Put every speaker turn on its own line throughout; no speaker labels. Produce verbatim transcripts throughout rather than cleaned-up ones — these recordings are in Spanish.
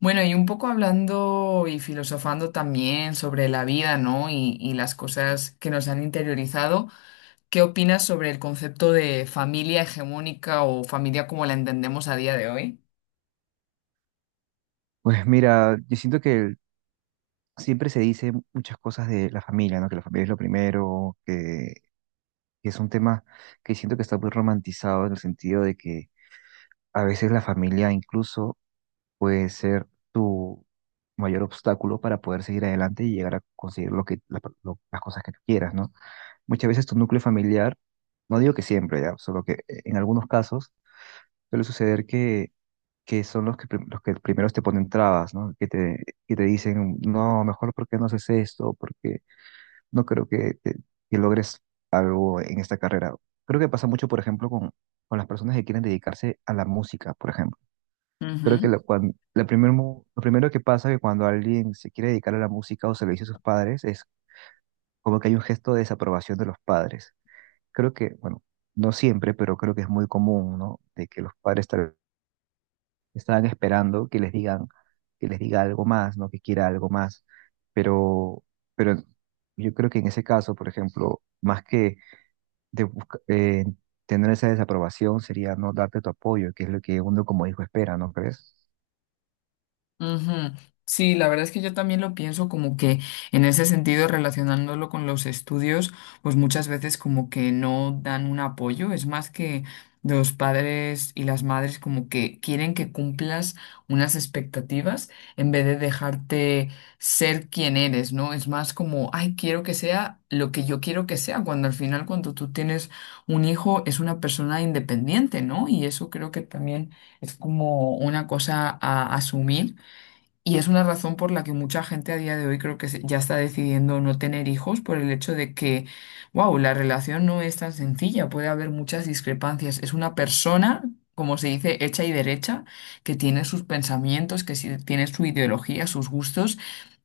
Bueno, y un poco hablando y filosofando también sobre la vida, ¿no? Y, y las cosas que nos han interiorizado, ¿qué opinas sobre el concepto de familia hegemónica o familia como la entendemos a día de hoy?
Pues mira, yo siento que siempre se dice muchas cosas de la familia, ¿no? Que la familia es lo primero, que, que es un tema que siento que está muy romantizado en el sentido de que a veces la familia incluso puede ser tu mayor obstáculo para poder seguir adelante y llegar a conseguir lo que, la- lo- las cosas que tú quieras, ¿no? Muchas veces tu núcleo familiar, no digo que siempre, ya, solo que eh, en algunos casos suele suceder que son los que, prim- los que primeros te ponen trabas, ¿no? Que te, que te dicen, no, mejor porque no haces esto, porque no creo que, te- que logres algo en esta carrera. Creo que pasa mucho, por ejemplo, con, con las personas que quieren dedicarse a la música, por ejemplo. Creo que la, cuan- la primer mo- lo primero que pasa que cuando alguien se quiere dedicar a la música o se lo dice a sus padres es como que hay un gesto de desaprobación de los padres. Creo que, bueno, no siempre, pero creo que es muy común, ¿no? De que los padres tal. Estaban esperando que les digan, que les diga algo más, ¿no? Que quiera algo más. Pero, pero yo creo que en ese caso, por ejemplo, más que de busca- eh, tener esa desaprobación, sería no darte tu apoyo, que es lo que uno como hijo espera, ¿no crees?
Ujú. Sí, la verdad es que yo también lo pienso como que en ese sentido, relacionándolo con los estudios, pues muchas veces como que no dan un apoyo. Es más que los padres y las madres como que quieren que cumplas unas expectativas en vez de dejarte ser quien eres, ¿no? Es más como, ay, quiero que sea lo que yo quiero que sea, cuando al final cuando tú tienes un hijo es una persona independiente, ¿no? Y eso creo que también es como una cosa a asumir y es una razón por la que mucha gente a día de hoy creo que se- ya está decidiendo no tener hijos por el hecho de que, wow, la relación no es tan sencilla, puede haber muchas discrepancias. Es una persona, como se dice, hecha y derecha, que tiene sus pensamientos, que sí- tiene su ideología, sus gustos,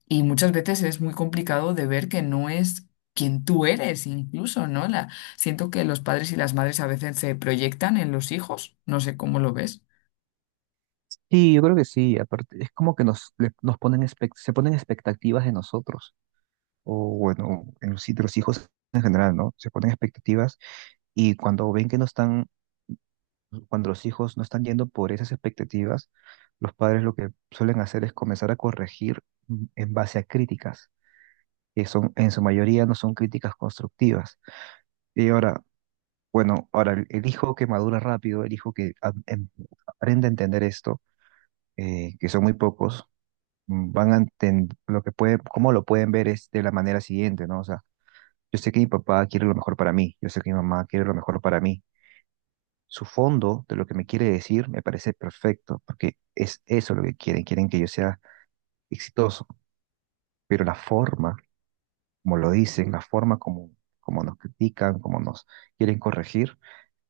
y muchas veces es muy complicado de ver que no es quien tú eres, incluso, ¿no? La, siento que los padres y las madres a veces se proyectan en los hijos, no sé cómo lo ves.
Sí, yo creo que sí. Aparte, es como que nos, le- nos ponen expec- se ponen expectativas de nosotros, o bueno, en los, sí, de los hijos en general, ¿no? Se ponen expectativas y cuando ven que no están. Cuando los hijos no están yendo por esas expectativas, los padres lo que suelen hacer es comenzar a corregir mm, en base a críticas, que son, en su mayoría no son críticas constructivas. Y ahora, bueno, ahora el, el hijo que madura rápido, el hijo que a- em- aprende a entender esto, eh, que son muy pocos, mm, van a entender lo que puede, cómo lo pueden ver es de la manera siguiente, ¿no? O sea, yo sé que mi papá quiere lo mejor para mí, yo sé que mi mamá quiere lo mejor para mí, su fondo de lo que me quiere decir me parece perfecto, porque es eso lo que quieren, quieren que yo sea exitoso, pero la forma, como lo dicen, la forma como, como nos critican, como nos quieren corregir,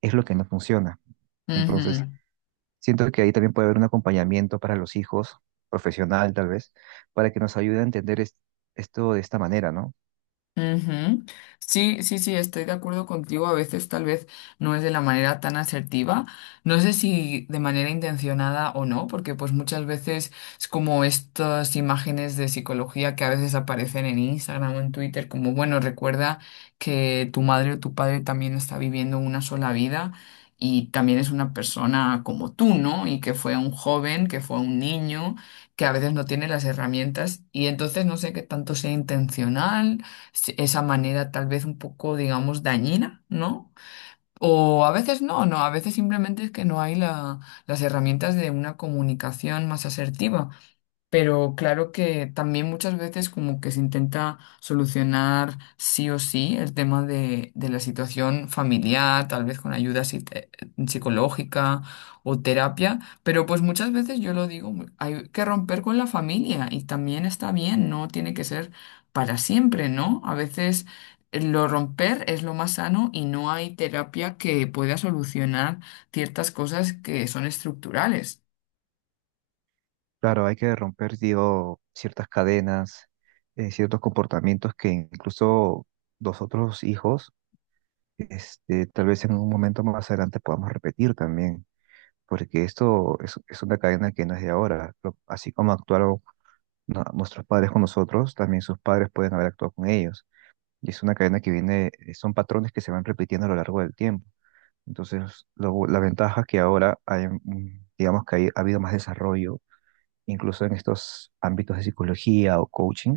es lo que no funciona. Entonces,
Ujú.
siento que ahí también puede haber un acompañamiento para los hijos, profesional tal vez, para que nos ayude a entender es- esto de esta manera, ¿no?
Ujú. Sí, sí, sí, estoy de acuerdo contigo. A veces tal vez no es de la manera tan asertiva. No sé si de manera intencionada o no, porque pues muchas veces es como estas imágenes de psicología que a veces aparecen en Instagram o en Twitter, como, bueno, recuerda que tu madre o tu padre también está viviendo una sola vida y también es una persona como tú, ¿no? Y que fue un joven, que fue un niño, que a veces no tiene las herramientas y entonces no sé qué tanto sea intencional se- esa manera tal vez un poco, digamos, dañina, ¿no? O a veces no, no, a veces simplemente es que no hay la- las herramientas de una comunicación más asertiva. Pero claro que también muchas veces como que se intenta solucionar sí o sí el tema de, de la situación familiar, tal vez con ayuda psite- psicológica o terapia, pero pues muchas veces yo lo digo, hay que romper con la familia y también está bien, no tiene que ser para siempre, ¿no? A veces lo romper es lo más sano y no hay terapia que pueda solucionar ciertas cosas que son estructurales.
Claro, hay que romper, digo, ciertas cadenas, eh, ciertos comportamientos que incluso los otros hijos. Este, tal vez en un momento más adelante podamos repetir también, porque esto es, es una cadena que no es de ahora. Lo- Así como actuaron no- nuestros padres con nosotros, también sus padres pueden haber actuado con ellos. Y es una cadena que viene, eh, son patrones que se van repitiendo a lo largo del tiempo. Entonces, lo bu- la ventaja es que ahora hay, mm, digamos que hay- ha habido más desarrollo, incluso en estos ámbitos de psicología o coaching,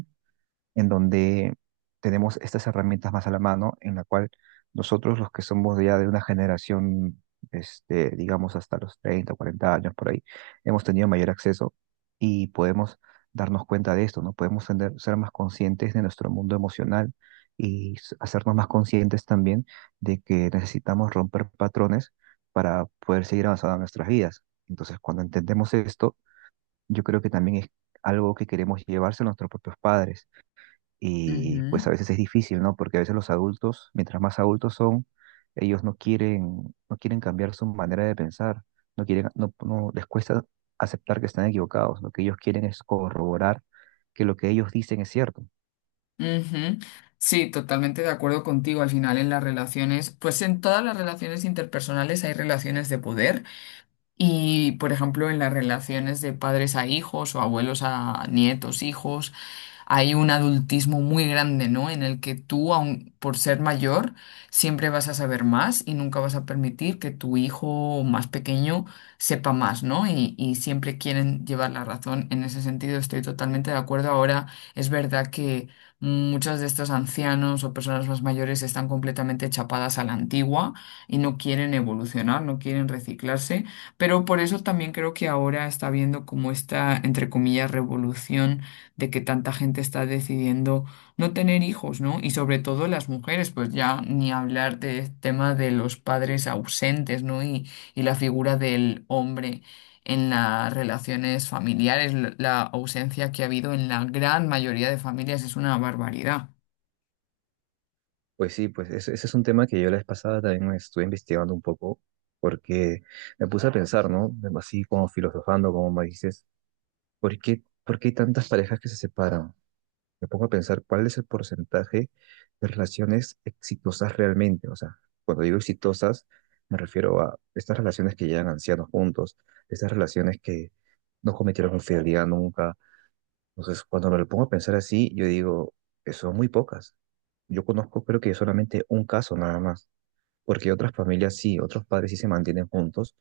en donde tenemos estas herramientas más a la mano, en la cual nosotros los que somos ya de una generación, este, digamos hasta los treinta o cuarenta años por ahí, hemos tenido mayor acceso y podemos darnos cuenta de esto, ¿no? Podemos tener- ser más conscientes de nuestro mundo emocional y s- hacernos más conscientes también de que necesitamos romper patrones para poder seguir avanzando en nuestras vidas. Entonces, cuando entendemos esto, yo creo que también es algo que queremos llevarse a nuestros propios padres y pues a veces es difícil, ¿no? Porque a veces los adultos, mientras más adultos son, ellos no quieren, no quieren cambiar su manera de pensar, no quieren, no, no- les cuesta aceptar que están equivocados. Lo que ellos quieren es corroborar que lo que ellos dicen es cierto.
Ujú. Sí, totalmente de acuerdo contigo. Al final, en las relaciones, pues en todas las relaciones interpersonales hay relaciones de poder y, por ejemplo, en las relaciones de padres a hijos o abuelos a nietos, hijos, hay un adultismo muy grande, ¿no? En el que tú, aun por ser mayor, siempre vas a saber más y nunca vas a permitir que tu hijo más pequeño sepa más, ¿no? Y, y siempre quieren llevar la razón. En ese sentido estoy totalmente de acuerdo. Ahora es verdad que muchos de estos ancianos o personas más mayores están completamente chapadas a la antigua y no quieren evolucionar, no quieren reciclarse, pero por eso también creo que ahora está habiendo como esta, entre comillas, revolución de que tanta gente está decidiendo no tener hijos, ¿no? Y sobre todo las mujeres, pues ya ni hablar del tema de los padres ausentes, ¿no? Y, y la figura del hombre en las relaciones familiares, la la ausencia que ha habido en la gran mayoría de familias es una barbaridad.
Pues sí, pues ese, ese es un tema que yo la vez pasada también me estuve investigando un poco, porque me puse a pensar, ¿no? Así como filosofando, como me dices, ¿por qué, ¿por qué hay tantas parejas que se separan? Me pongo a pensar cuál es el porcentaje de relaciones exitosas realmente. O sea, cuando digo exitosas, me refiero a estas relaciones que llegan ancianos juntos, estas relaciones que no cometieron infidelidad nunca. Entonces, cuando me lo pongo a pensar así, yo digo, eh, son muy pocas. Yo conozco, creo que solamente un caso nada más, porque otras familias sí, otros padres sí se mantienen juntos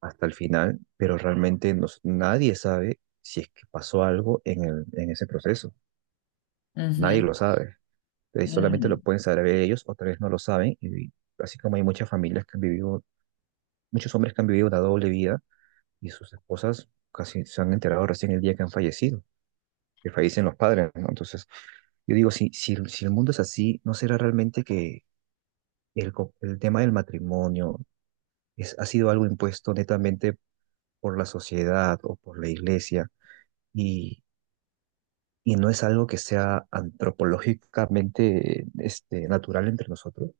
hasta el final, pero realmente nos- nadie sabe si es que pasó algo en el, en ese proceso. Nadie
Ujú,
lo sabe. Eh, solamente
ujú.
lo pueden saber ellos, o tal vez no lo saben. Y así como hay muchas familias que han vivido, muchos hombres que han vivido una doble vida y sus esposas casi se han enterado recién el día que han fallecido, que fallecen los padres, ¿no? Entonces, yo digo, si, si, el- si el mundo es así, ¿no será realmente que el, co- el tema del matrimonio es, ha sido algo impuesto netamente por la sociedad o por la iglesia y, y no es algo que sea antropológicamente este, natural entre nosotros?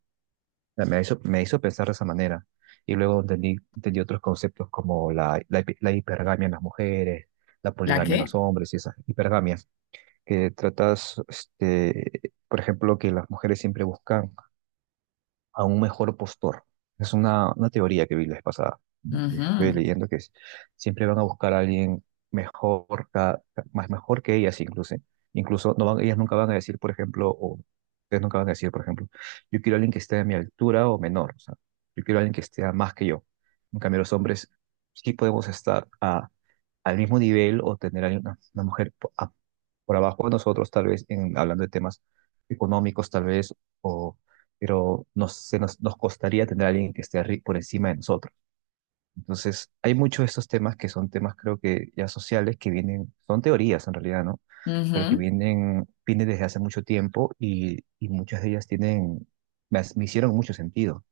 Sea, me hizo, me hizo pensar de esa manera. Y luego entendí, entendí otros conceptos como la, la, hi- la hipergamia en las mujeres, la
¿La
poligamia en
qué?
los hombres y esas hipergamias, que tratas, este, por ejemplo, que las mujeres siempre buscan a un mejor postor. Es una, una teoría que vi la vez pasada, que estuve
Ujú,
leyendo, que es, siempre van a buscar a alguien mejor, ca- ca- más mejor que ellas incluso. Incluso no van, ellas nunca van a decir, por ejemplo, o ustedes nunca van a decir, por ejemplo, yo quiero a alguien que esté a mi altura o menor. O sea, yo quiero a alguien que esté a más que yo. En cambio, los hombres sí podemos estar a, al mismo nivel o tener a una, una mujer po- a- por abajo de nosotros, tal vez, en, hablando de temas económicos, tal vez, o pero nos, se nos, nos costaría tener a alguien que esté arri- por encima de nosotros. Entonces, hay muchos de estos temas que son temas, creo que ya sociales, que vienen, son teorías en realidad, ¿no? Pero que
ujú.
vienen, vienen desde hace mucho tiempo y, y muchas de ellas tienen, me, has- me hicieron mucho sentido.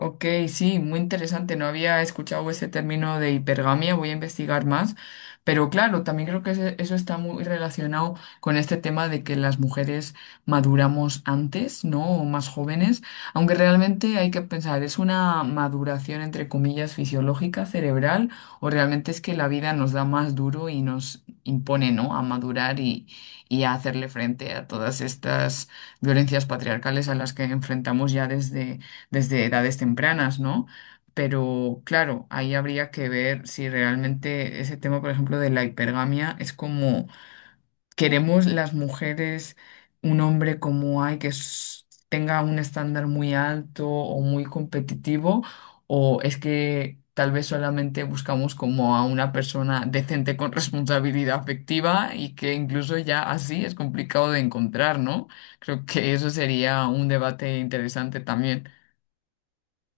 Ok, sí, muy interesante. No había escuchado ese término de hipergamia, voy a investigar más. Pero claro, también creo que ese- eso está muy relacionado con este tema de que las mujeres maduramos antes, ¿no? O más jóvenes, aunque realmente hay que pensar, ¿es una maduración entre comillas fisiológica, cerebral, o realmente es que la vida nos da más duro y nos impone, ¿no? A madurar y, y a hacerle frente a todas estas violencias patriarcales a las que enfrentamos ya desde desde edades tempranas, ¿no? Pero claro, ahí habría que ver si realmente ese tema, por ejemplo, de la hipergamia es como queremos las mujeres un hombre como hay que s- tenga un estándar muy alto o muy competitivo, o es que tal vez solamente buscamos como a una persona decente con responsabilidad afectiva y que incluso ya así es complicado de encontrar, ¿no? Creo que eso sería un debate interesante también.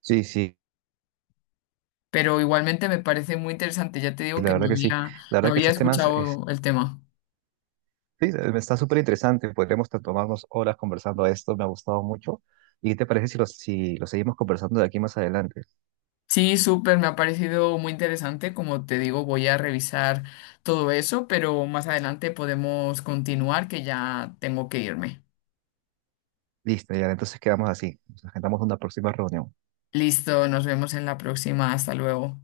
Sí, sí,
Pero igualmente me parece muy interesante. Ya te
y
digo
la
que no
verdad que sí.
había,
La
no
verdad que
había
estos temas, es,
escuchado el tema.
sí, está súper interesante. Podríamos t- tomarnos horas conversando de esto, me ha gustado mucho. ¿Y qué te parece si los, si los seguimos conversando de aquí más adelante?
Sí, súper, me ha parecido muy interesante. Como te digo, voy a revisar todo eso, pero más adelante podemos continuar, que ya tengo que irme.
Listo, ya, entonces quedamos así. Nos agendamos una próxima reunión.
Listo, nos vemos en la próxima. Hasta luego.